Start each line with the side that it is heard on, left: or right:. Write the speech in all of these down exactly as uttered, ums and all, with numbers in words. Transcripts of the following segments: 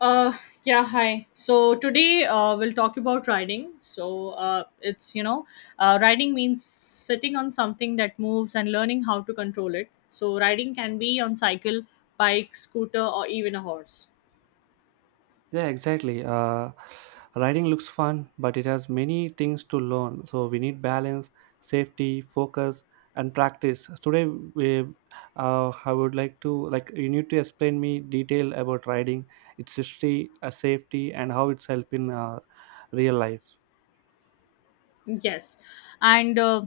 left: Uh, yeah, hi. So today uh, we'll talk about riding. So uh, it's, you know, uh, riding means sitting on something that moves and learning how to control it. So riding can be on cycle, bike, scooter, or even a horse.
right: Yeah, exactly. Uh, riding looks fun, but it has many things to learn. So we need balance, safety, focus, and practice. So Today, we, uh, I would like to like you need to explain me detail about riding, its history, uh, safety, and how it's helping uh, real life.
left: Yes. And uh,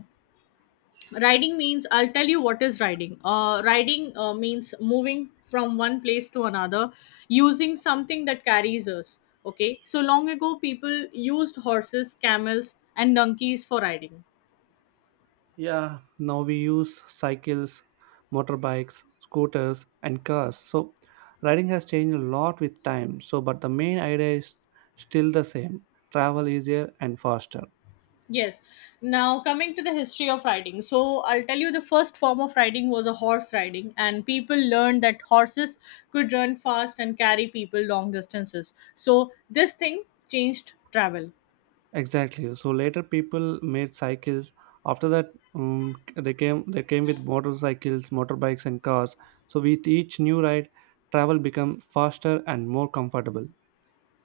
left: Riding means, I'll tell you what is riding. Uh, riding uh, means moving from one place to another using something that carries us. Okay. So long ago, people used horses, camels, and donkeys for riding.
right: Yeah, now we use cycles, motorbikes, scooters, and cars. So riding has changed a lot with time. So, but the main idea is still the same travel easier and faster.
left: Yes. Now, coming to the history of riding. So, I'll tell you the first form of riding was a horse riding, and people learned that horses could run fast and carry people long distances. So, this thing changed travel.
right: Exactly. So later people made cycles. After that, um, they came they came with motorcycles, motorbikes, and cars. So with each new ride, travel become faster and more comfortable.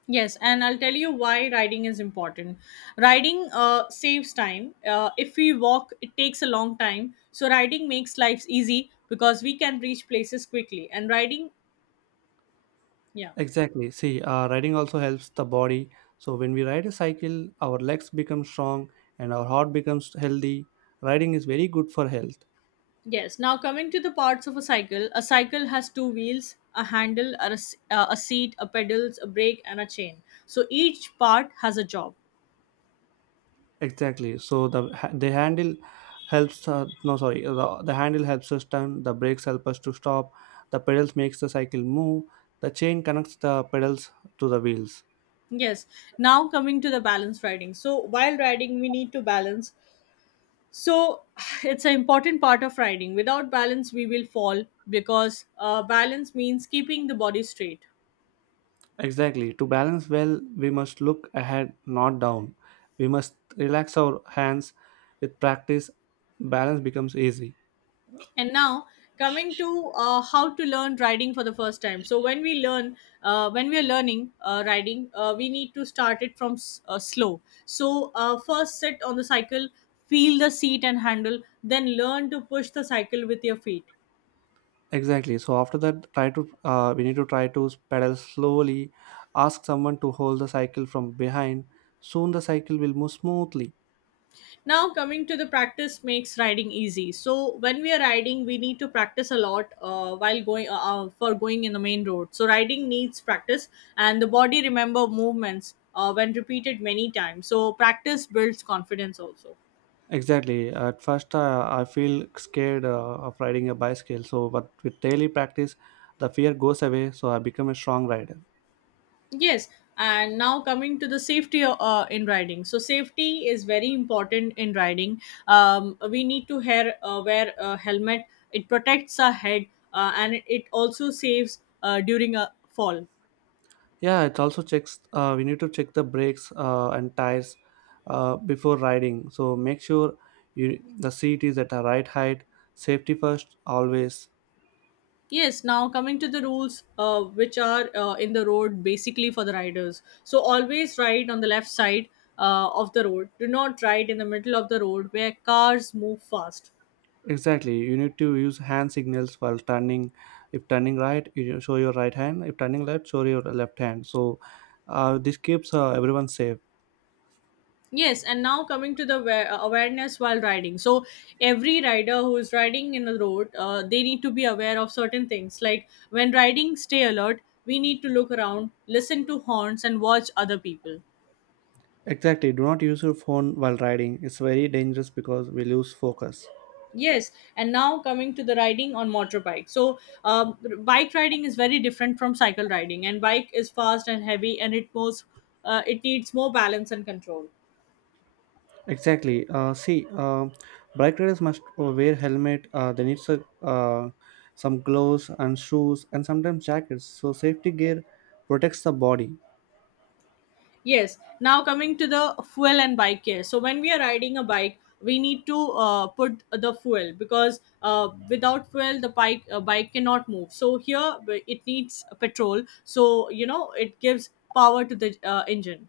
left: Yes, and I'll tell you why riding is important. Riding uh, saves time. Uh, if we walk, it takes a long time. So, riding makes lives easy because we can reach places quickly. And riding, yeah.
right: Exactly. See, uh, riding also helps the body. So when we ride a cycle, our legs become strong and our heart becomes healthy. Riding is very good for health.
left: Yes, now coming to the parts of a cycle, a cycle has two wheels, a handle, a, s- uh, a seat, a pedals, a brake, and a chain. So each part has a job.
right: Exactly. So the ha- the handle helps. Uh, no, sorry. uh, The, the handle helps us turn. The brakes help us to stop. The pedals makes the cycle move. The chain connects the pedals to the wheels.
left: Yes, now coming to the balance riding. So while riding, we need to balance. So it's an important part of riding. Without balance, we will fall because uh, balance means keeping the body straight.
right: Exactly. To balance well, we must look ahead, not down. We must relax our hands. With practice, balance becomes easy.
left: And now coming to uh, how to learn riding for the first time. So when we learn, uh, when we are learning uh, riding, uh, we need to start it from s- uh, slow. So uh, first sit on the cycle, feel the seat and handle, then learn to push the cycle with your feet.
right: Exactly. So after that, try to uh, we need to try to pedal slowly. Ask someone to hold the cycle from behind. Soon the cycle will move smoothly.
left: Now coming to the practice makes riding easy. So when we are riding we need to practice a lot, uh, while going uh, uh, for going in the main road. So riding needs practice and the body remember movements uh, when repeated many times. So practice builds confidence also.
right: Exactly. At first, uh, I feel scared uh, of riding a bicycle. So, but with daily practice, the fear goes away. So I become a strong rider.
left: Yes, and now coming to the safety uh, in riding. So safety is very important in riding. Um, we need to hair, uh, wear a helmet. It protects our head, uh, and it also saves uh, during a fall.
right: Yeah, it also checks. Uh, we need to check the brakes uh, and tires uh, before riding. So make sure you the seat is at a right height. Safety first always.
left: Yes, now coming to the rules uh, which are uh, in the road basically for the riders. So always ride on the left side uh, of the road. Do not ride in the middle of the road where cars move fast.
right: Exactly, you need to use hand signals while turning. If turning right, you show your right hand. If turning left, show your left hand. So uh, this keeps uh, everyone safe.
left: Yes, and now coming to the wa- uh, awareness while riding. So every rider who is riding in the road, uh, they need to be aware of certain things like when riding, stay alert. We need to look around, listen to horns, and watch other people.
right: Exactly, do not use your phone while riding. It's very dangerous because we lose focus.
left: Yes, and now coming to the riding on motorbike. So, um, bike riding is very different from cycle riding, and bike is fast and heavy, and it most uh, it needs more balance and control.
right: Exactly uh, see uh, Bike riders must uh, wear helmet. Uh, they need some, uh, some gloves and shoes and sometimes jackets. So safety gear protects the body.
left: Yes, now coming to the fuel and bike care. So, when we are riding a bike, we need to uh, put the fuel because uh, without fuel, the bike uh, bike cannot move. So here it needs petrol. So you know it gives power to the uh, engine.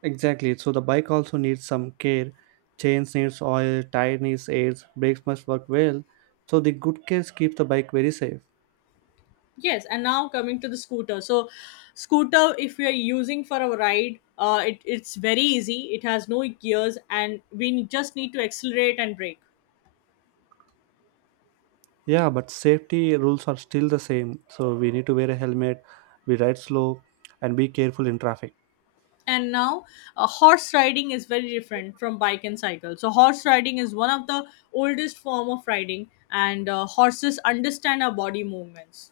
right: Exactly. So the bike also needs some care. Chains needs oil, tire needs air, brakes must work well. So the good case keeps the bike very safe.
left: Yes, and now coming to the scooter. So, scooter, if you're using for a ride, uh, it, it's very easy. It has no gears, and we just need to accelerate and brake.
right: Yeah, but safety rules are still the same. So we need to wear a helmet, we ride slow, and be careful in traffic.
left: And now, uh, horse riding is very different from bike and cycle. So, horse riding is one of the oldest form of riding, and uh, horses understand our body movements.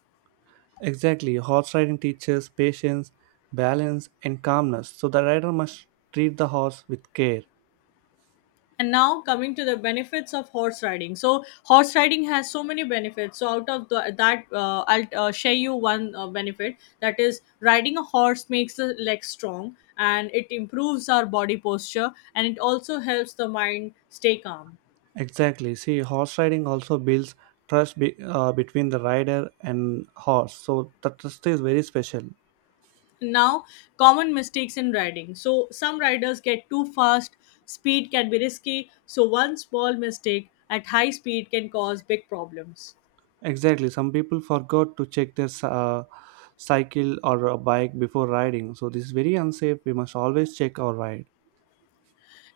right: Exactly. Horse riding teaches patience, balance, and calmness. So the rider must treat the horse with care.
left: And now coming to the benefits of horse riding. So horse riding has so many benefits. So out of the, that, uh, I'll uh, share you one uh, benefit. That is, riding a horse makes the legs strong, and it improves our body posture, and it also helps the mind stay calm.
right: Exactly. See, horse riding also builds trust be, uh, between the rider and horse. So the trust is very special.
left: Now, common mistakes in riding. So some riders get too fast. Speed can be risky. So one small mistake at high speed can cause big problems.
right: Exactly. Some people forgot to check their uh, cycle or a bike before riding, so this is very unsafe. We must always check our ride.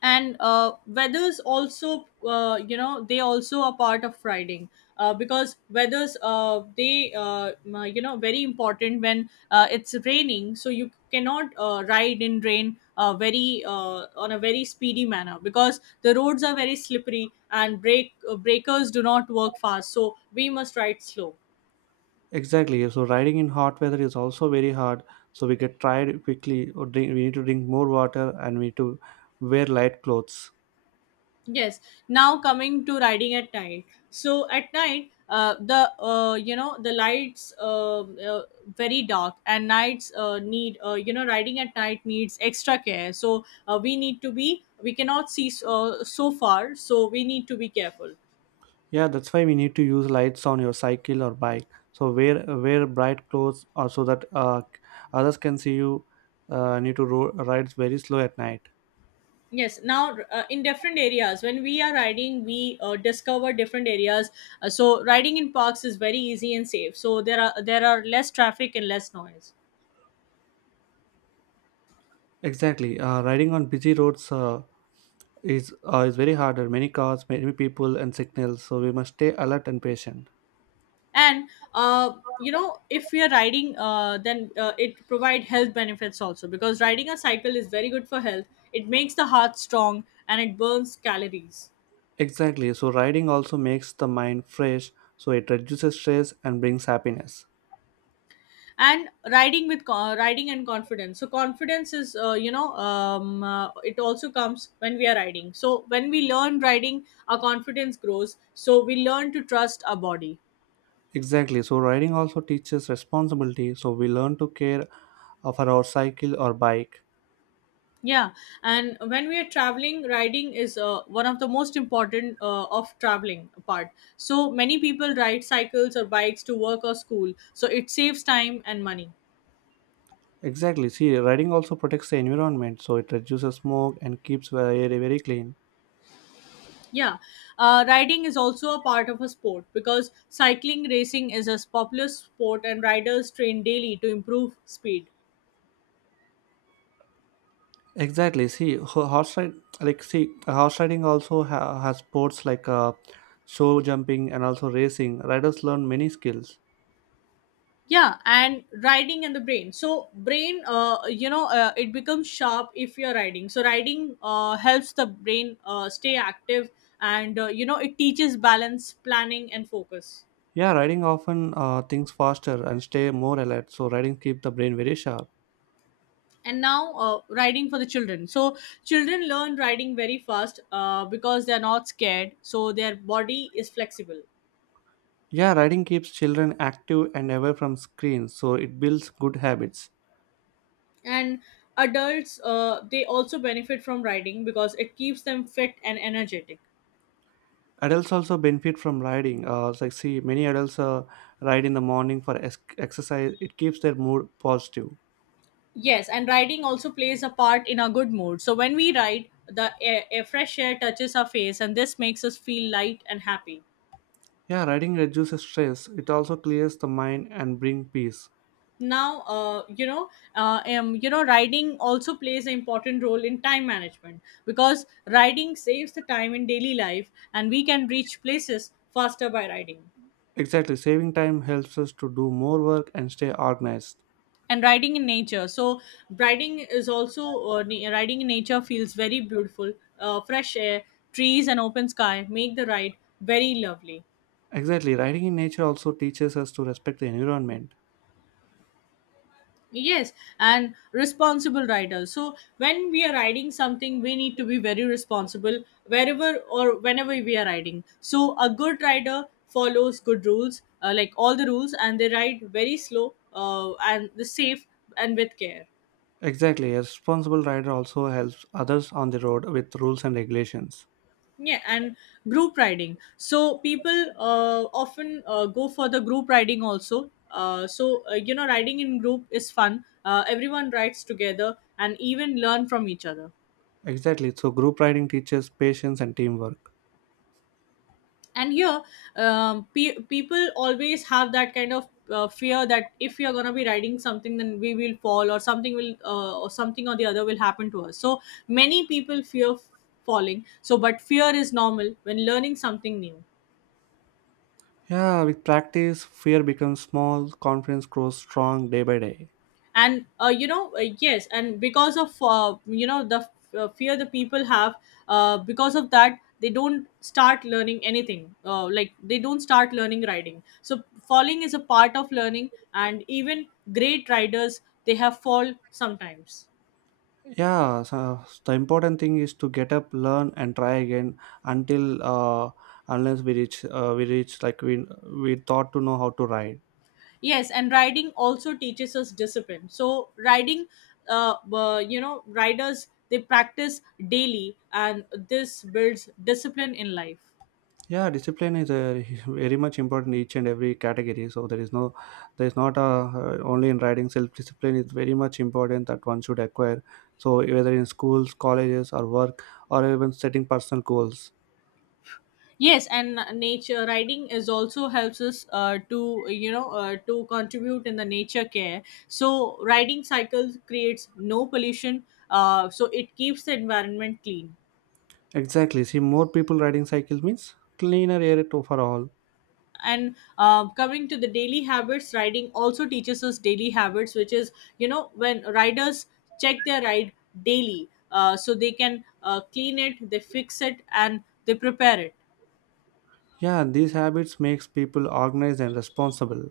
left: And uh, weathers also, uh, you know they also are part of riding uh, because weathers, uh, they uh, m- you know very important when uh, it's raining. So you cannot uh, ride in rain, uh, very uh, on a very speedy manner because the roads are very slippery and brake uh, breakers do not work fast, so we must ride slow.
right: Exactly. So riding in hot weather is also very hard. So we get tired quickly, or drink, we need to drink more water, and we need to wear light clothes.
left: Yes. Now coming to riding at night. So at night, uh, the uh, you know the lights uh, uh, very dark, and nights uh, need uh, you know riding at night needs extra care. So uh, we need to be we cannot see uh, so far, so we need to be careful.
right: Yeah, that's why we need to use lights on your cycle or bike. So wear wear bright clothes, or so that uh, others can see you. Uh, need to ro- ride very slow at night.
left: Yes. Now uh, in different areas, when we are riding, we uh, discover different areas. Uh, so riding in parks is very easy and safe. So there are there are less traffic and less noise.
right: Exactly. Uh, riding on busy roads. Uh, is uh, is very harder. Many cars, many people, and signals. So we must stay alert and patient.
left: And uh, you know if we are riding, uh, then uh, it provide health benefits also because riding a cycle is very good for health. It makes the heart strong and it burns calories.
right: Exactly. So riding also makes the mind fresh. So it reduces stress and brings happiness.
left: And riding with co- riding and confidence. So confidence is, uh, you know, um, uh, it also comes when we are riding. So when we learn riding our confidence grows, so we learn to trust our body.
right: Exactly. So riding also teaches responsibility. So we learn to care uh, for our cycle or bike.
left: Yeah, and when we are traveling, riding is uh, one of the most important uh, of traveling part. So many people ride cycles or bikes to work or school, so it saves time and money.
right: Exactly. See, riding also protects the environment. So it reduces smoke and keeps the air very clean.
left: Yeah, uh, riding is also a part of a sport because cycling racing is a popular sport, and riders train daily to improve speed.
right: Exactly. See, ho- horse ride, like see, horse riding also ha- has sports like uh, show jumping and also racing. Riders learn many skills.
left: Yeah, and riding and the brain. So brain, uh, you know uh, it becomes sharp if you're riding. So riding uh, helps the brain uh, stay active, and uh, you know it teaches balance, planning, and focus.
right: Yeah, riding often uh, thinks faster and stay more alert. So riding keeps the brain very sharp.
left: And now uh, riding for the children. So children learn riding very fast uh, because they're not scared, so their body is flexible.
right: Yeah, riding keeps children active and away from screens. So it builds good habits.
left: And adults, uh, they also benefit from riding because it keeps them fit and energetic.
right: Adults also benefit from riding. Uh, it's like see, many adults uh, ride in the morning for es- exercise. It keeps their mood positive.
left: Yes, and riding also plays a part in our good mood. So when we ride, the air, air fresh air touches our face, and this makes us feel light and happy.
right: Yeah, riding reduces stress. It also clears the mind and bring peace.
left: Now, uh, you know, uh, um, you know, riding also plays an important role in time management because riding saves the time in daily life, and we can reach places faster by riding.
right: Exactly, saving time helps us to do more work and stay organized.
left: And riding in nature. So riding is also uh, na- riding in nature feels very beautiful. Uh, fresh air, trees, and open sky make the ride very lovely.
right: Exactly, riding in nature also teaches us to respect the environment.
left: Yes, and responsible rider. So when we are riding something, we need to be very responsible wherever or whenever we are riding. So a good rider follows good rules, uh, like all the rules, and they ride very slow uh, and the safe and with care.
right: Exactly, a responsible rider also helps others on the road with rules and regulations.
left: Yeah, and group riding. So people uh, often uh, go for the group riding also. Uh, so uh, you know, riding in group is fun. Uh, everyone rides together and even learn from each other.
right: Exactly, so group riding teaches patience and teamwork.
left: And here, um, pe- people always have that kind of uh, fear that if we are going to be riding something then we will fall or something will uh, or something or the other will happen to us. So many people fear f- falling. So but fear is normal when learning something new.
right: Yeah, with practice, fear becomes small, confidence grows strong day by day.
left: And uh, you know uh, yes, and because of, uh, you know the uh, fear the people have, uh, because of that they don't start learning anything, uh, like they don't start learning riding. So falling is a part of learning, and even great riders they have fall sometimes.
right: Yeah, so the important thing is to get up, learn and try again, until uh, unless we reach uh, we reach like we we thought to know how to ride.
left: Yes, and riding also teaches us discipline. So riding, uh, uh, you know, riders they practice daily, and this builds discipline in life.
right: Yeah, discipline is a, very much important in each and every category. So there is no, there is not a, uh, only in riding self discipline is very much important that one should acquire. So whether in schools, colleges or work, or even setting personal goals.
left: Yes, and nature riding is also helps us uh, to you know uh, to contribute in the nature care. So riding cycles creates no pollution, uh, so it keeps the environment clean.
right: Exactly, see more people riding cycles means cleaner air to for all.
left: And uh, coming to the daily habits, riding also teaches us daily habits, which is you know when riders check their ride daily. Uh, so they can uh, clean it, they fix it, and they prepare it.
right: Yeah, these habits makes people organized and responsible.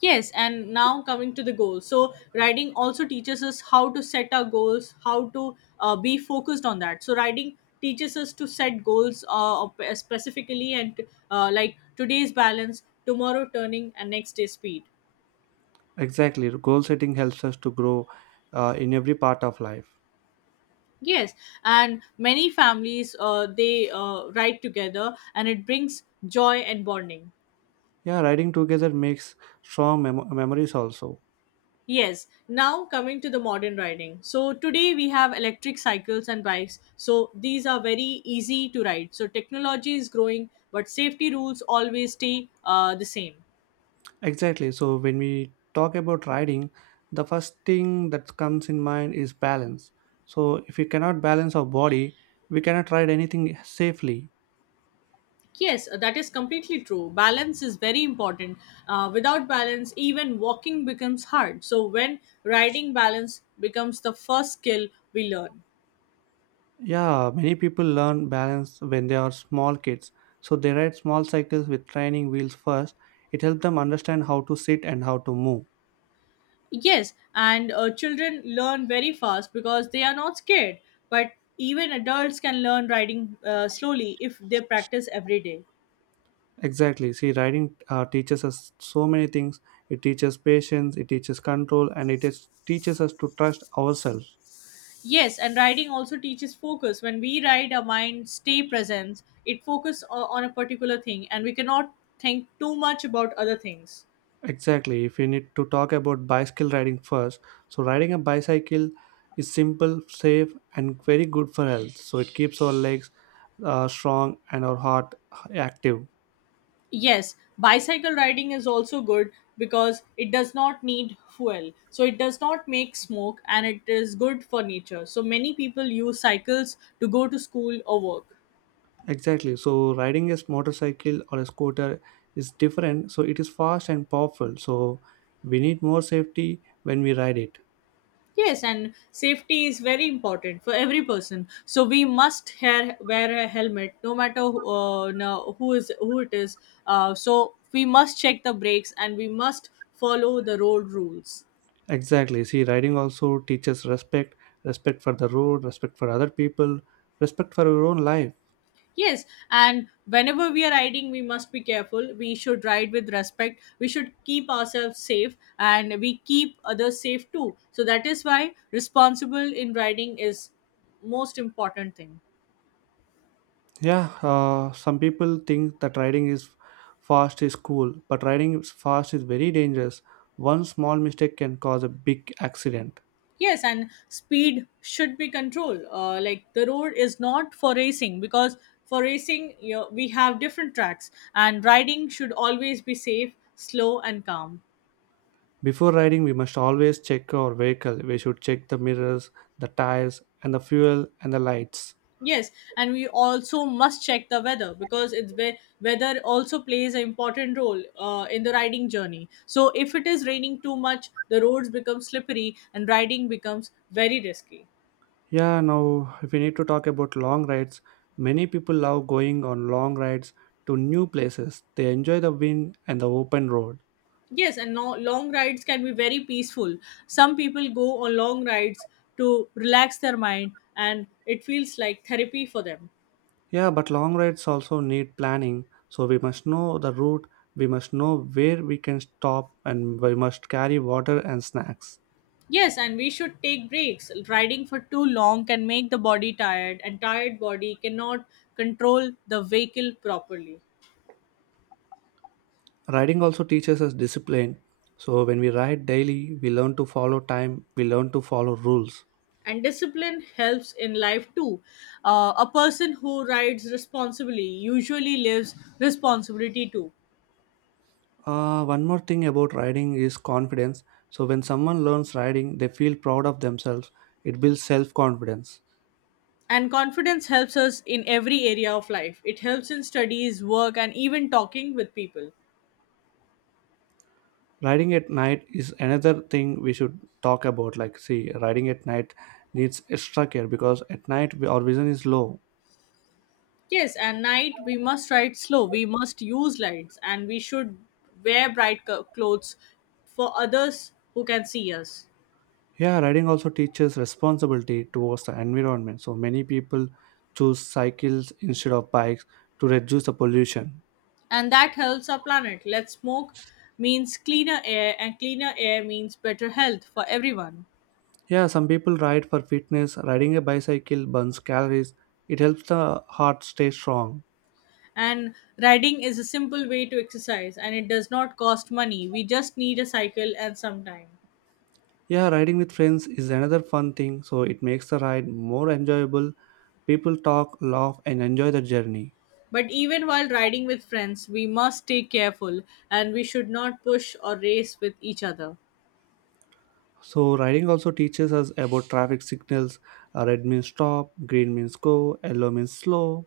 left: Yes, and now coming to the goals. So, writing also teaches us how to set our goals, how to uh, be focused on that. So, writing teaches us to set goals uh, of- uh, specifically, and uh, like today's balance, tomorrow turning, and next day speed.
right: Exactly, goal setting helps us to grow uh, in every part of life.
left: Yes, and many families, uh, they uh, write together, and it brings joy and bonding.
right: Yeah, riding together makes strong mem- memories also.
left: Yes, now coming to the modern riding. So today we have electric cycles and bikes. So these are very easy to ride. So technology is growing, but safety rules always stay uh, the same.
right: Exactly. So when we talk about riding, the first thing that comes in mind is balance. So if we cannot balance our body, we cannot ride anything safely.
left: Yes, uh, that is completely true. Balance is very important. Uh, without balance, even walking becomes hard. So when riding balance becomes the first skill we learn.
right: Yeah, many people learn balance when they are small kids. So they ride small cycles with training wheels first. It helps them understand how to sit and how to move.
left: Yes, and uh, children learn very fast because they are not scared. But even adults can learn riding uh, slowly if they practice every day.
right: Exactly. See, riding uh, teaches us so many things. It teaches patience, it teaches control, and it is, teaches us to trust ourselves.
left: Yes, and riding also teaches focus. When we ride, our mind stay present. It focus o- on a particular thing, and we cannot think too much about other things.
right: Exactly. If we need to talk about bicycle riding first, so riding a bicycle is simple, safe, and very good for health. So it keeps our legs uh, strong and our heart uh, active.
left: Yes, bicycle riding is also good because it does not need fuel. So it does not make smoke and it is good for nature. So many people use cycles to go to school or work.
right: Exactly. So riding a motorcycle or a scooter is different. So it is fast and powerful. So we need more safety when we ride it.
left: Yes, and safety is very important for every person. So we must hair, wear a helmet no matter uh, no, who is who it is. Uh, so we must check the brakes and we must follow the road rules.
right: Exactly. See, riding also teaches respect, respect for the road, respect for other people, respect for your own life.
left: Yes, and whenever we are riding, we must be careful. We should ride with respect. We should keep ourselves safe and we keep others safe too. So that is why responsible in riding is most important thing.
right: Yeah, uh, some people think that riding is fast is cool, but riding is fast is very dangerous. One small mistake can cause a big accident.
left: Yes, and speed should be controlled. Uh, like the road is not for racing, because for racing, you know, we have different tracks, and riding should always be safe, slow and calm.
right: Before riding, we must always check our vehicle. We should check the mirrors, the tires, and the fuel and the lights.
left: Yes, and we also must check the weather because it's where weather also plays an important role uh, in the riding journey. So if it is raining too much, the roads become slippery and riding becomes very risky.
right: Yeah, now if we need to talk about long rides, many people love going on long rides to new places. They enjoy the wind and the open road.
left: Yes, and no, long rides can be very peaceful. Some people go on long rides to relax their mind, and it feels like therapy for them.
right: Yeah, but long rides also need planning. So we must know the route, we must know where we can stop, and we must carry water and snacks.
left: Yes, and we should take breaks. Riding for too long can make the body tired, and tired body cannot control the vehicle properly.
right: Riding also teaches us discipline. So when we ride daily, we learn to follow time, we learn to follow rules.
left: And discipline helps in life too. Uh, a person who rides responsibly usually lives responsibility too.
right: Uh, one more thing about riding is confidence. So when someone learns riding, they feel proud of themselves. It builds self confidence.
left: And confidence helps us in every area of life. It helps in studies, work, and even talking with people.
right: Riding at night is another thing we should talk about. Like, see, riding at night needs extra care because at night we, our vision is low.
left: Yes, and night we must ride slow. We must use lights, and we should wear bright co- clothes for others who can see us.
right: Yeah, riding also teaches responsibility towards the environment. So many people choose cycles instead of bikes to reduce the pollution.
left: And that helps our planet. Let's smoke means cleaner air, and cleaner air means better health for everyone.
right: Yeah, some people ride for fitness. Riding a bicycle burns calories. It helps the heart stay strong.
left: And riding is a simple way to exercise, and it does not cost money. We just need a cycle and some time.
right: Yeah, riding with friends is another fun thing. So it makes the ride more enjoyable. People talk, laugh, and enjoy the journey.
left: But even while riding with friends, we must stay careful, and we should not push or race with each other.
right: So riding also teaches us about traffic signals. Uh, Red means stop, green means go, yellow means slow.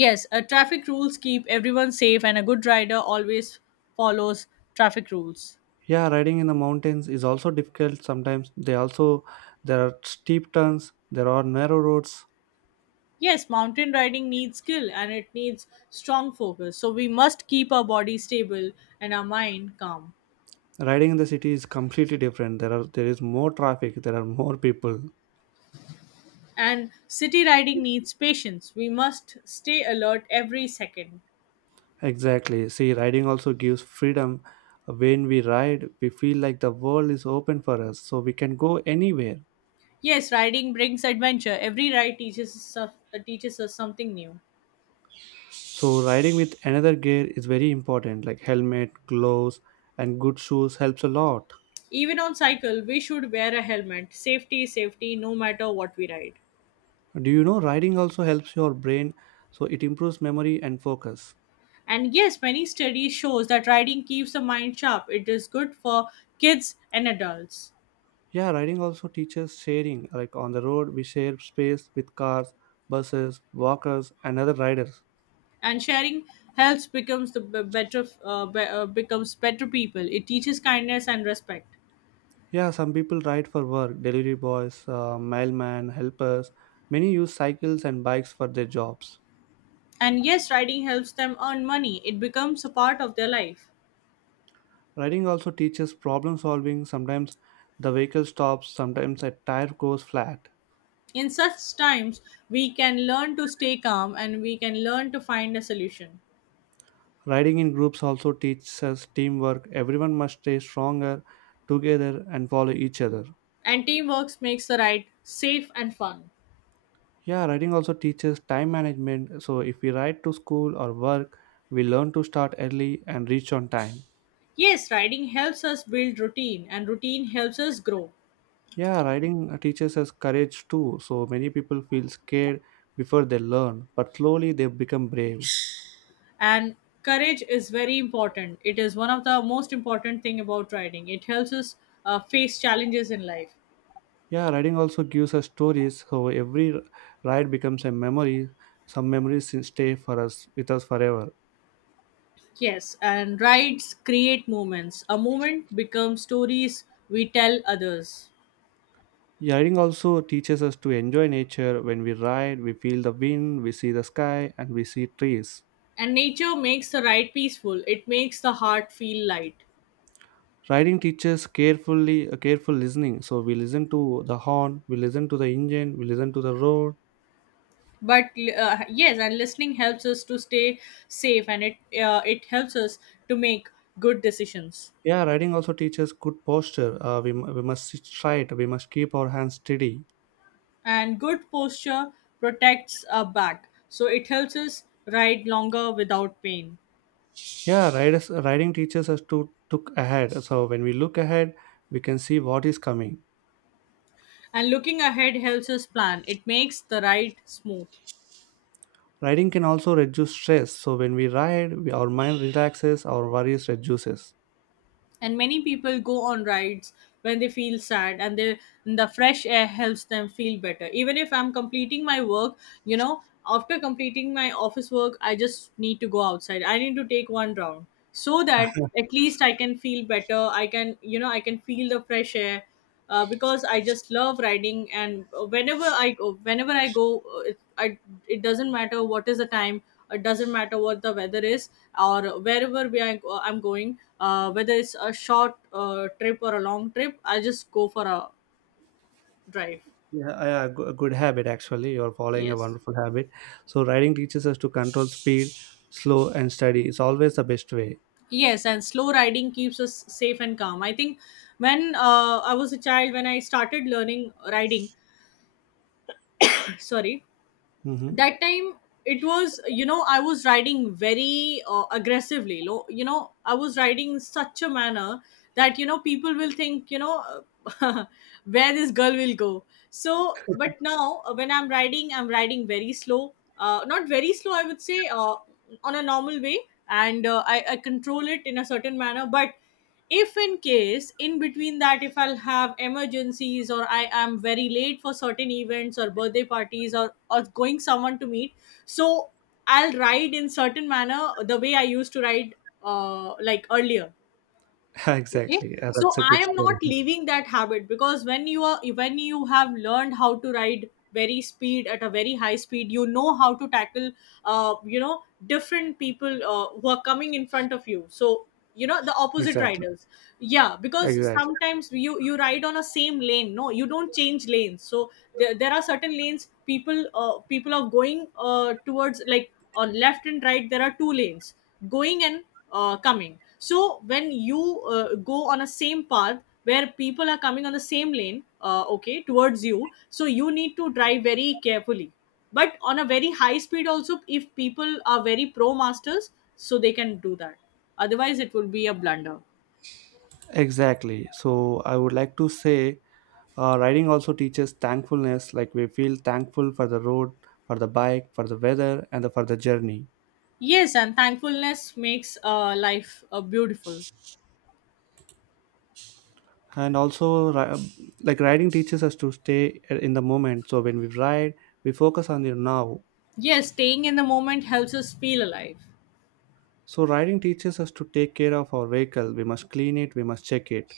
left: Yes, uh, traffic rules keep everyone safe, and a good rider always follows traffic rules.
right: Yeah, riding in the mountains is also difficult sometimes. They also, there are steep turns, there are narrow roads.
left: Yes, mountain riding needs skill and it needs strong focus, so we must keep our body stable and our mind calm.
right: Riding in the city is completely different. There are there is more traffic, there are more people.
left: And city riding needs patience. We must stay alert every second.
right: Exactly, see riding also gives freedom. When we ride we feel like the world is open for us, so we can go anywhere.
left: Yes, riding brings adventure. Every ride teaches us, some- uh, teaches us something new.
right: So riding with another gear is very important, like helmet, gloves and good shoes helps a lot.
left: Even on cycle, we should wear a helmet. Safety, is safety, no matter what we ride.
right: Do you know riding also helps your brain? So it improves memory and focus.
left: And yes, many studies shows that riding keeps the mind sharp. It is good for kids and adults.
right: Yeah, riding also teaches sharing. Like on the road, we share space with cars, buses, walkers, and other riders.
left: And sharing helps becomes the b- better uh, be- uh, becomes better people. It teaches kindness and respect.
right: Yeah, some people ride for work, delivery boys, uh, mailman, helpers. Many use cycles and bikes for their jobs.
left: And yes, writing helps them earn money. It becomes a part of their life.
right: Riding also teaches problem solving. Sometimes the vehicle stops, sometimes a tire goes flat.
left: In such times, we can learn to stay calm, and we can learn to find a solution.
right: Riding in groups also teaches us teamwork. Everyone must stay stronger together and follow each other.
left: And teamwork makes the ride safe and fun.
right: Yeah, writing also teaches time management. So if we write to school or work, we learn to start early and reach on time.
left: Yes, riding helps us build routine, and routine helps us grow.
right: Yeah, writing teaches us courage too. So many people feel scared before they learn, but slowly they become brave.
left: And courage is very important. It is one of the most important thing about riding. It helps us uh, face challenges in life.
right: Yeah, writing also gives us stories. So every ride becomes a memory. Some memories stay for us with us forever.
left: Yes, and rides create moments. A moment becomes stories we tell others.
right: Yeah, Writing also teaches us to enjoy nature. When we ride, we feel the wind, we see the sky, and we see trees.
left: And nature makes the ride peaceful. It makes the heart feel light.
right: Riding teaches carefully a careful listening, so we listen to the horn, we listen to the engine, we listen to the road.
left: But uh, yes, and listening helps us to stay safe, and it uh, it helps us to make good decisions.
right: Yeah, riding also teaches good posture. Uh, we, mu- we must sit straight, we must keep our hands steady.
left: And good posture protects our back, so it helps us ride longer without pain.
right: Yeah, riders, riding teaches us to look ahead, so when we look ahead we can see what is coming.
left: And looking ahead helps us plan. It makes the ride smooth.
right: Riding can also reduce stress, so when we ride we, our mind relaxes, our worries reduces.
left: And many people go on rides when they feel sad, and they the fresh air helps them feel better. Even if I'm completing my work, you know after completing my office work, I just need to go outside. I need to take one round so that at least I can feel better. I can, you know I can feel the fresh air uh, because I just love riding. And whenever I go whenever I go, uh, it, I, it doesn't matter what is the time, it doesn't matter what the weather is, or wherever we are. I'm going, uh, whether it's a short uh, trip or a long trip. I just go for a drive.
right: Yeah, yeah, go- a good habit actually. You're following a
left: Yes,
right: wonderful habit. So riding teaches us to control speed, slow and steady. It's always the best way.
left: yes, and slow riding keeps us safe and calm. I think when uh, I was a child, when I started learning riding sorry,
right: Hmm.
left: that time, it was, you know I was riding very uh, aggressively. Lo- you know, I was riding in such a manner that, you know people will think, you know where this girl will go. So but now, uh, when I'm riding, I'm riding very slow. Uh, not very slow I would say, uh, on a normal way. And uh, I, I control it in a certain manner. But if in case, in between that, if I'll have emergencies, or I am very late for certain events or birthday parties, or or going someone to meet, so I'll ride in certain manner, the way I used to ride, uh, like earlier. Okay,
right: Exactly. Yeah,
left: so
right: that's a
left: I
right: good
left: am
right: story.
left: not leaving that habit, because when you are when you have learned how to ride very speed at a very high speed, you know how to tackle, uh, you know, different people uh, who are coming in front of you. So you know the opposite
right: Exactly.
left: riders. Yeah, because
right: Exactly.
left: sometimes you you ride on a same lane. No, you don't change lanes, so there, there are certain lanes. People uh, people are going uh, towards, like on left and right there are two lanes going, and uh, coming. So when you uh, go on a same path where people are coming on the same lane, uh, okay, towards you, so you need to drive very carefully. But on a very high speed also, if people are very pro masters, so they can do that. Otherwise it will be a blunder.
right: Exactly. So I would like to say, uh, riding also teaches thankfulness. Like, we feel thankful for the road, for the bike, for the weather, and the, for the journey.
left: Yes, and thankfulness makes uh, life uh, beautiful.
right: And also, ri- um, like riding teaches us to stay uh, in the moment. So when we ride, we focus on the now.
left: Yes, staying in the moment helps us feel alive.
right: So riding teaches us to take care of our vehicle. We must clean it. We must check it.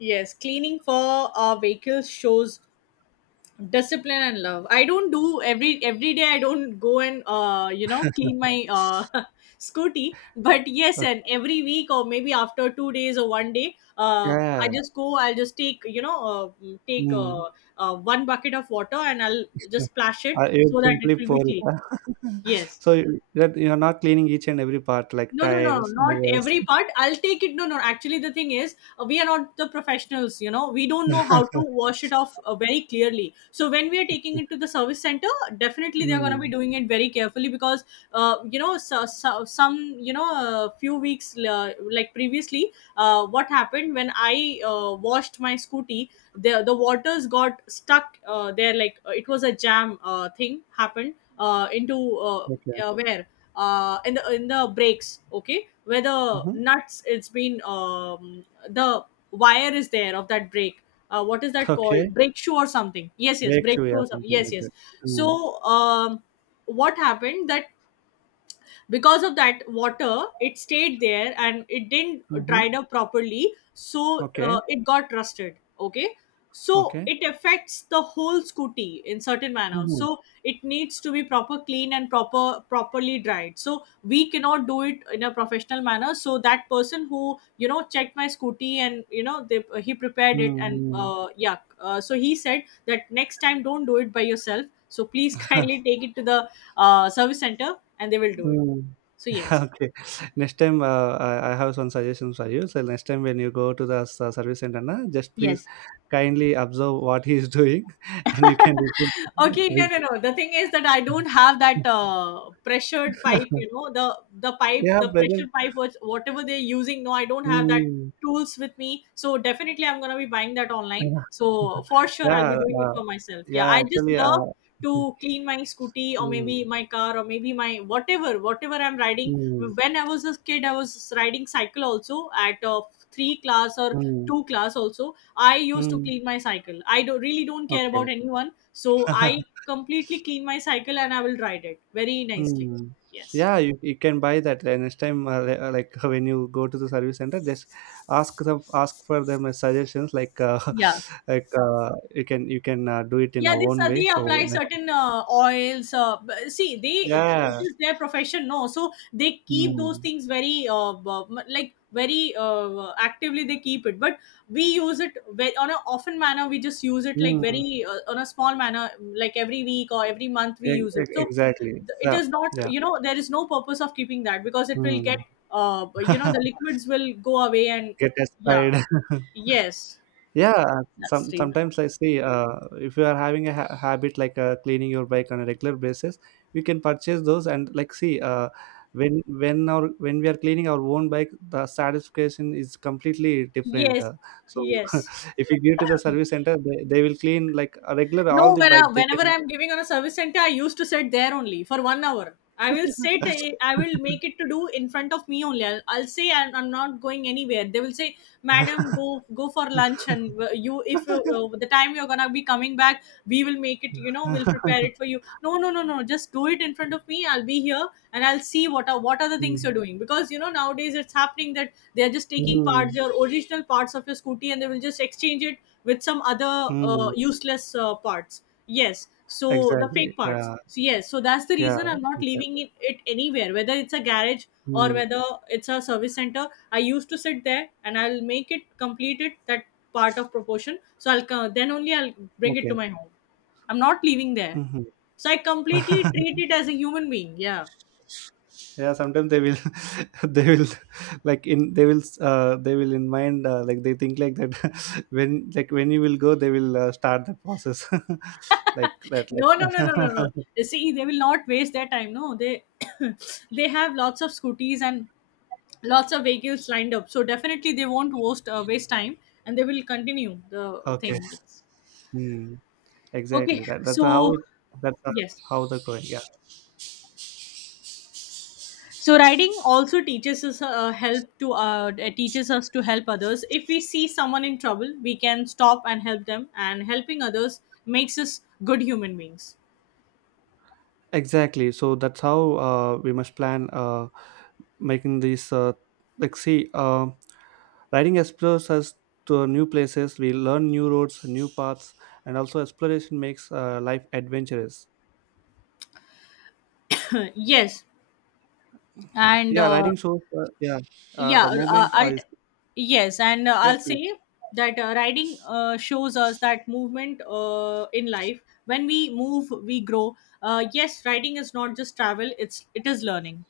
left: Yes, cleaning for our vehicles shows discipline and love. I don't do every every day. I don't go and uh you know clean my uh scooty. But yes,
right: Okay.
left: and every week or maybe after two days or one day uh I
right: Yeah.
left: just go. I'll just take, you know uh, mm, take
right: Mm.
left: uh, uh one bucket of water, and I'll just splash it
right: I it would
left: so that it
right: simply
left: will be
right: pour
left: clean.
right: it.
left: Yes.
right: So you- that you are not cleaning each and every part, like
left: No, no, no,
right: tires,
left: not
right: mirrors.
left: every part. I'll take it. No, no. Actually, the thing is, uh, we are not the professionals. You know, we don't know how to wash it off uh, very clearly. So when we are taking it to the service center, definitely they are going to
right: Mm.
left: be doing it very carefully because, uh, you know, so, so, some, you know, uh, few weeks uh, like previously, uh, what happened when I uh, washed my scooty, the the waters got stuck uh, there. Like uh, it was a jam uh, thing happened uh, into uh,
right: Okay.
left: uh, where, uh, in the in the brakes, okay, where the
right: Hmm.
left: nuts it's been um, the wire is there of that brake. Uh, what is that called,
right: Okay.
left: brake shoe or something? Yes, yes,
right: Brake
left: brake
right: shoe,
left: shoe
right: yeah,
left: or something.
right: something
left: Yes,
right: like that.
left: yes.
right: Mm.
left: So um, what happened that because of that water it stayed there and it didn't
right: Mm-hmm.
left: dried up properly, so
right: Okay.
left: uh, it got rusted, okay. So
right: Okay.
left: it affects the whole scooty in certain manner,
right: Mm-hmm.
left: so it needs to be proper clean and proper properly dried. So we cannot do it in a professional manner. So that person who, you know, checked my scooty, and, you know, they, he prepared it, and uh, yeah, uh, so he said that next time don't do it by yourself, so please
right: Mm-hmm.
left: kindly take it to the uh, service center and they will do it. So yes.
right: Okay. Next time, uh, I, I have some suggestions for you. So next time when you go to the s- uh, service center, na, just please
left: Yes.
right: kindly observe what he is doing, and you can repeat.
left: Okay, no,
right: Repeat.
left: no, no. The thing is that I don't have that uh, pressured pipe. You know, the the pipe,
right: Yeah,
left: the
right: brother.
left: pressure pipe, was whatever they're using. No, I don't have that
right: Mm.
left: tools with me. So definitely, I'm gonna be buying that online.
right: Yeah,
left: So for sure, I'll be
right: yeah,
left: doing it
right: uh,
left: for myself. Yeah,
right: yeah.
left: I just
right: Actually, uh,
left: love to clean my scooty, or
right: mm,
left: maybe my car, or maybe my whatever whatever I'm riding.
right: mm,
left: When I was a kid, I was riding cycle also at uh, three class, or
right: mm,
left: two class also. I used to
right: mm.
left: clean my cycle. I do, really don't care
right: Okay.
left: about anyone, so I completely clean my cycle and I will ride it very nicely.
right: Mm.
left: Yes.
right: Yeah, you, you can buy that uh, next time. Uh, li- uh, like when you go to the service center, just ask them, ask for them as suggestions. Like, uh,
left: Yeah,
right: like uh, you can you can uh, do it in
left: yeah, they
right: your own
left: sa-
right: way.
left: they
right: So
left: apply
right: next,
left: certain uh, oils, uh, b- see, they it
right: yeah,
left: is their profession, no, so they keep those
right: mm.
left: things very, uh, b- m- like very uh, actively they keep it. But we use it very, on a often manner, we just use it like
right: Mm.
left: very, uh, on a small manner, like every week or every month we
right: E-
left: use it.
right: e-
left: So
right: exactly.
left: th- it
right: So
left: is not,
right: yeah,
left: you know, there is no purpose of keeping that, because it will get,
right: mm.
left: uh, you know, the liquids will go away. And
right: Get
left: yeah,
right: inspired.
left: yes,
right: Yeah,
left: that's
right: some
left: the reason.
right: sometimes I see, uh, if you are having a ha- habit like uh, cleaning your bike on a regular basis, you can purchase those and like see, uh, when when our when we are cleaning our own bike, the satisfaction is completely different. Uh,
left: Yes,
right: so
left: yes.
right: if you give to the service center, they, they will clean like a regular all
left: No,
right: the
left: when I,
right: bikes. They
left: whenever
right: can.
left: I'm giving on a service center, I used to sit there only for one hour. I will sit, eh, I will make it to do in front of me only. I'll, I'll say I'm, I'm not going anywhere. They will say, "Madam, go go for lunch, and uh, you, if you, uh, the time you're gonna be coming back, we will make it. You know, we'll prepare it for you." No, no, no, no. Just do it in front of me. I'll be here, and I'll see what are what are the things
right: Mm,
left: you're doing. Because, you know, nowadays it's happening that they are just taking parts,
right: mm,
left: your original parts of your scooty, and they will just exchange it with some other uh,
right: mm.
left: useless uh, parts. Yes, so the
right: Exactly.
left: fake parts.
right: Yeah.
left: So yes, so that's the
right: Yeah.
left: reason I'm not leaving
right: Exactly.
left: it, it anywhere, whether it's a garage or
right: Mm.
left: whether it's a service center. I used to sit there and I'll make it complete it, that part of proportion. So i'll co- then only I'll bring it to
right: Okay.
left: my home. I'm not leaving there.
right: Mhm.
left: So I completely treat it as a human being. Yeah.
right: Yeah, sometimes they will, they will, like in they will, uh, they will in mind, uh, like they think like that. When like when you will go, they will uh, start the process, like that. Like
left: No, no, no, no, no, no. See, they will not waste their time, no, they they have lots of scooties and lots of vehicles lined up. So definitely they won't waste, uh, waste time, and they will continue the
right: okay.
left: thing. Yes.
right: Hmm.
left: Okay.
right: Exactly. That that's how
left: So
right: it. That's how
left: yes.
right: how the going.
left: So riding also teaches us, uh, help to uh, teaches us to help others. If we see someone in trouble, we can stop and help them. And helping others makes us good human beings.
right: Exactly. So that's how uh, we must plan uh, making these. Uh, like, see, uh, riding explores us to new places. We learn new roads, new paths, and also exploration makes uh, life adventurous.
left: Yes. And
right: Yeah,
left: uh,
right: riding shows. Uh, yeah, uh,
left: yeah,
right: the
left: uh, uh,
right: moment uh,
left: I'll, yes, and uh,
right: is.
left: I'll say that, uh, riding uh, shows us that movement uh, in life. When we move, we grow. Uh, yes, riding is not just travel, it's it is learning.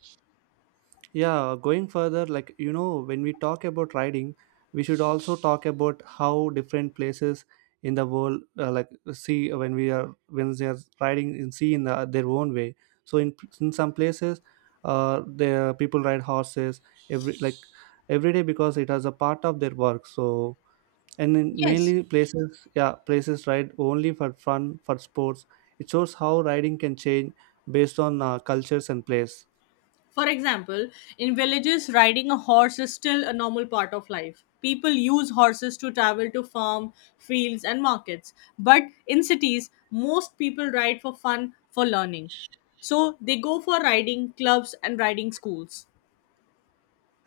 right: Yeah, going further, like you know, when we talk about riding, we should also talk about how different places in the world, uh, like see when we are when they are riding in sea in the, their own way. So in in some places, uh, the people ride horses every like every day because it is a part of their work. So and in
left: Yes,
right: mainly places, yeah, places ride only for fun for sports. It shows how riding can change based on uh, cultures and place.
left: for example, in villages, riding a horse is still a normal part of life. People use horses to travel to farm fields and markets. But in cities, most people ride for fun, for learning, so they go for riding clubs and riding schools.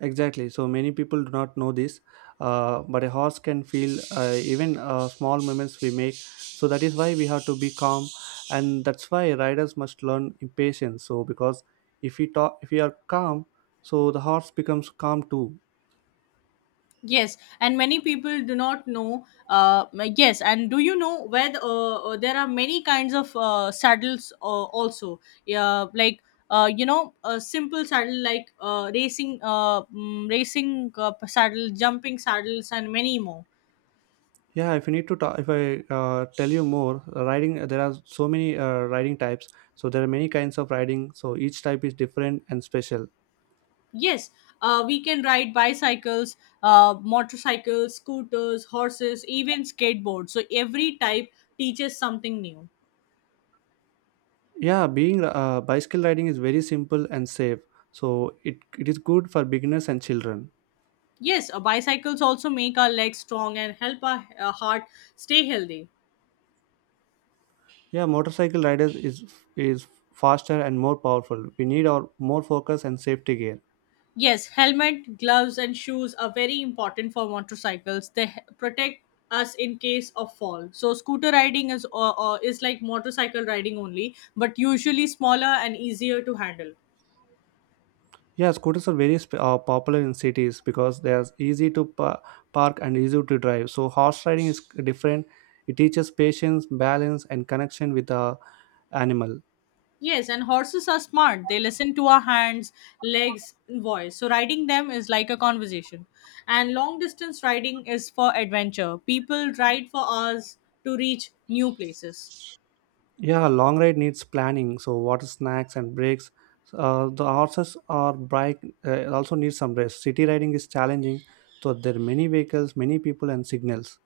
right: Exactly. So many people do not know this, uh, but a horse can feel uh, even uh, small movements we make. So that is why we have to be calm, and that's why riders must learn impatience. So because if we talk, if we are calm, so the horse becomes calm too.
left: Yes, and many people do not know. Uh, m- yes, and do you know where the, uh, uh, there are many kinds of uh, saddles uh, also? Yeah, like, uh, you know, a simple saddle, like uh, racing, uh, mm, racing uh, saddle, jumping saddles, and many more.
right: Yeah. If you need to talk, if I uh, tell you more, uh, riding, there are so many uh, riding types. So there are many kinds of riding. So each type is different and special.
left: Yes, uh, we can ride bicycles, uh, motorcycles, scooters, horses, even skateboards. So every type teaches something new.
right: Yeah, being uh, bicycle riding is very simple and safe, so it, it is good for beginners and children.
left: Yes, uh, bicycles also make our legs strong and help our uh, heart stay healthy.
right: Yeah, motorcycle riders is is faster and more powerful. We need our more focus and safety gear.
left: Yes, helmet, gloves, and shoes are very important for motorcycles. They h- protect us in case of fall. So, scooter riding is uh, uh, is like motorcycle riding only, but usually smaller and easier to handle.
right: Yeah, scooters are very sp- uh, popular in cities because they are easy to pa- park and easy to drive. So horse riding is different. It teaches patience, balance, and connection with a animal.
left: Yes, and horses are smart. They listen to our hands, legs, and voice. So riding them is like a conversation. And long distance riding is for adventure. People ride for hours to reach new places.
right: Yeah, long ride needs planning. So water, snacks, and breaks. Uh, the horses or bike uh, also need some rest. City riding is challenging, so there are many vehicles, many people, and signals.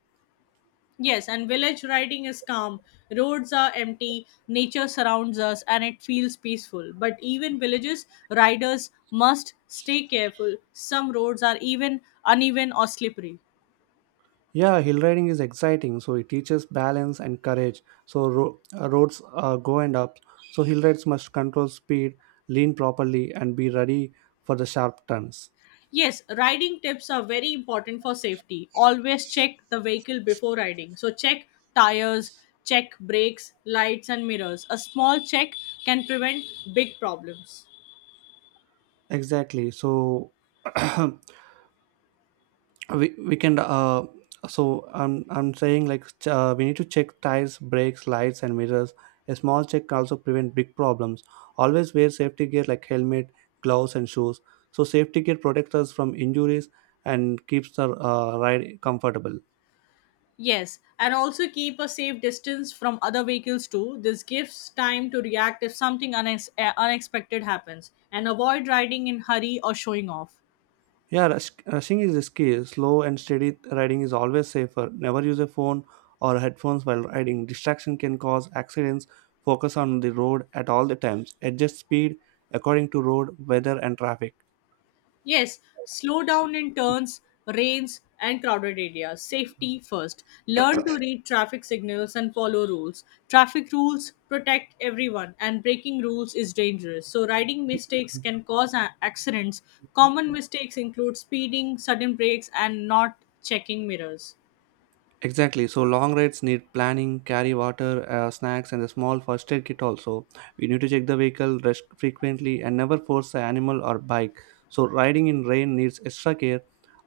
left: Yes, and village riding is calm. Roads are empty, nature surrounds us, and it feels peaceful. But even villages, riders must stay careful. Some roads are even uneven or slippery.
right: Yeah, hill riding is exciting. So it teaches balance and courage. So ro- uh, roads uh, go and up. So hill rides must control speed, lean properly, and be ready for the sharp turns.
left: Yes, riding tips are very important for safety. Always check the vehicle before riding. So, check tires, check brakes, lights, and mirrors. A small check can prevent big problems.
right: Exactly. So we, we can uh so i'm i'm saying like ch- uh, we need to check tires, brakes, lights, and mirrors. A small check can also prevent big problems. Always wear safety gear like helmet, gloves, and shoes. So safety gear protects us from injuries and keeps the uh, ride comfortable.
left: Yes, and also keep a safe distance from other vehicles too. This gives time to react if something unex- uh, unexpected happens, and avoid riding in hurry or showing off.
right: Yeah, rush, rushing is risky. Slow and steady riding is always safer. Never use a phone or headphones while riding. Distraction can cause accidents. Focus on the road at all the times. Adjust speed according to road, weather, and traffic.
left: Yes, slow down in turns, rains, and crowded areas. Safety first. Learn to read traffic signals and follow rules. Traffic rules protect everyone, and breaking rules is dangerous. So, riding mistakes can cause a- accidents. Common mistakes include speeding, sudden brakes, and not checking mirrors.
right: Exactly. So long rides need planning, carry water, uh, snacks, and a small first aid kit. Also, we need to check the vehicle rest frequently and never force the animal or bike. So riding in rain needs extra care.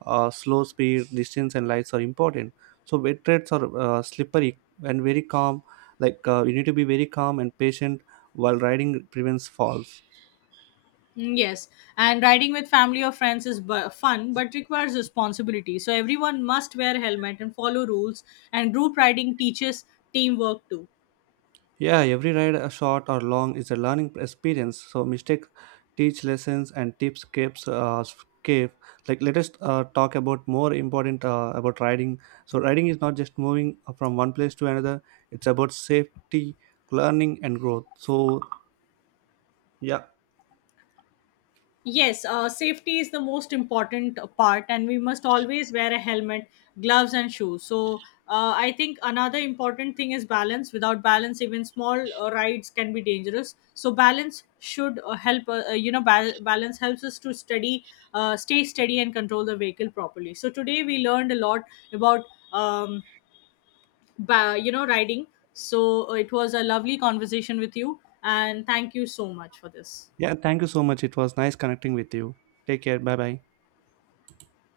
right: Uh, slow speed, distance, and lights are important. So wet trails are uh, slippery and very calm. Like uh, you need to be very calm and patient while riding prevents falls.
left: Mm, yes, and riding with family or friends is bu- fun, but requires responsibility. So everyone must wear helmet and follow rules. And group riding teaches teamwork too.
right: Yeah, every ride, uh, short or long, is a learning experience. So mistake, teach lessons and tips keeps uh, escape. Like, let us uh, talk about more important uh, about riding. So riding is not just moving uh, from one place to another. It's about safety, learning, and growth. So yeah,
left: Yes, uh, safety is the most important part, and we must always wear a helmet, gloves, and shoes. So, uh, I think another important thing is balance. Without balance, even small uh, rides can be dangerous. So, balance should uh, help. Uh, uh, you know, bal- balance helps us to steady, uh, stay steady, and control the vehicle properly. So, today we learned a lot about, um, ba- you know, riding. So, uh, it was a lovely conversation with you, and thank you so much for this.
right: yeah. Thank you so much. It was nice connecting with you. Take care. Bye bye.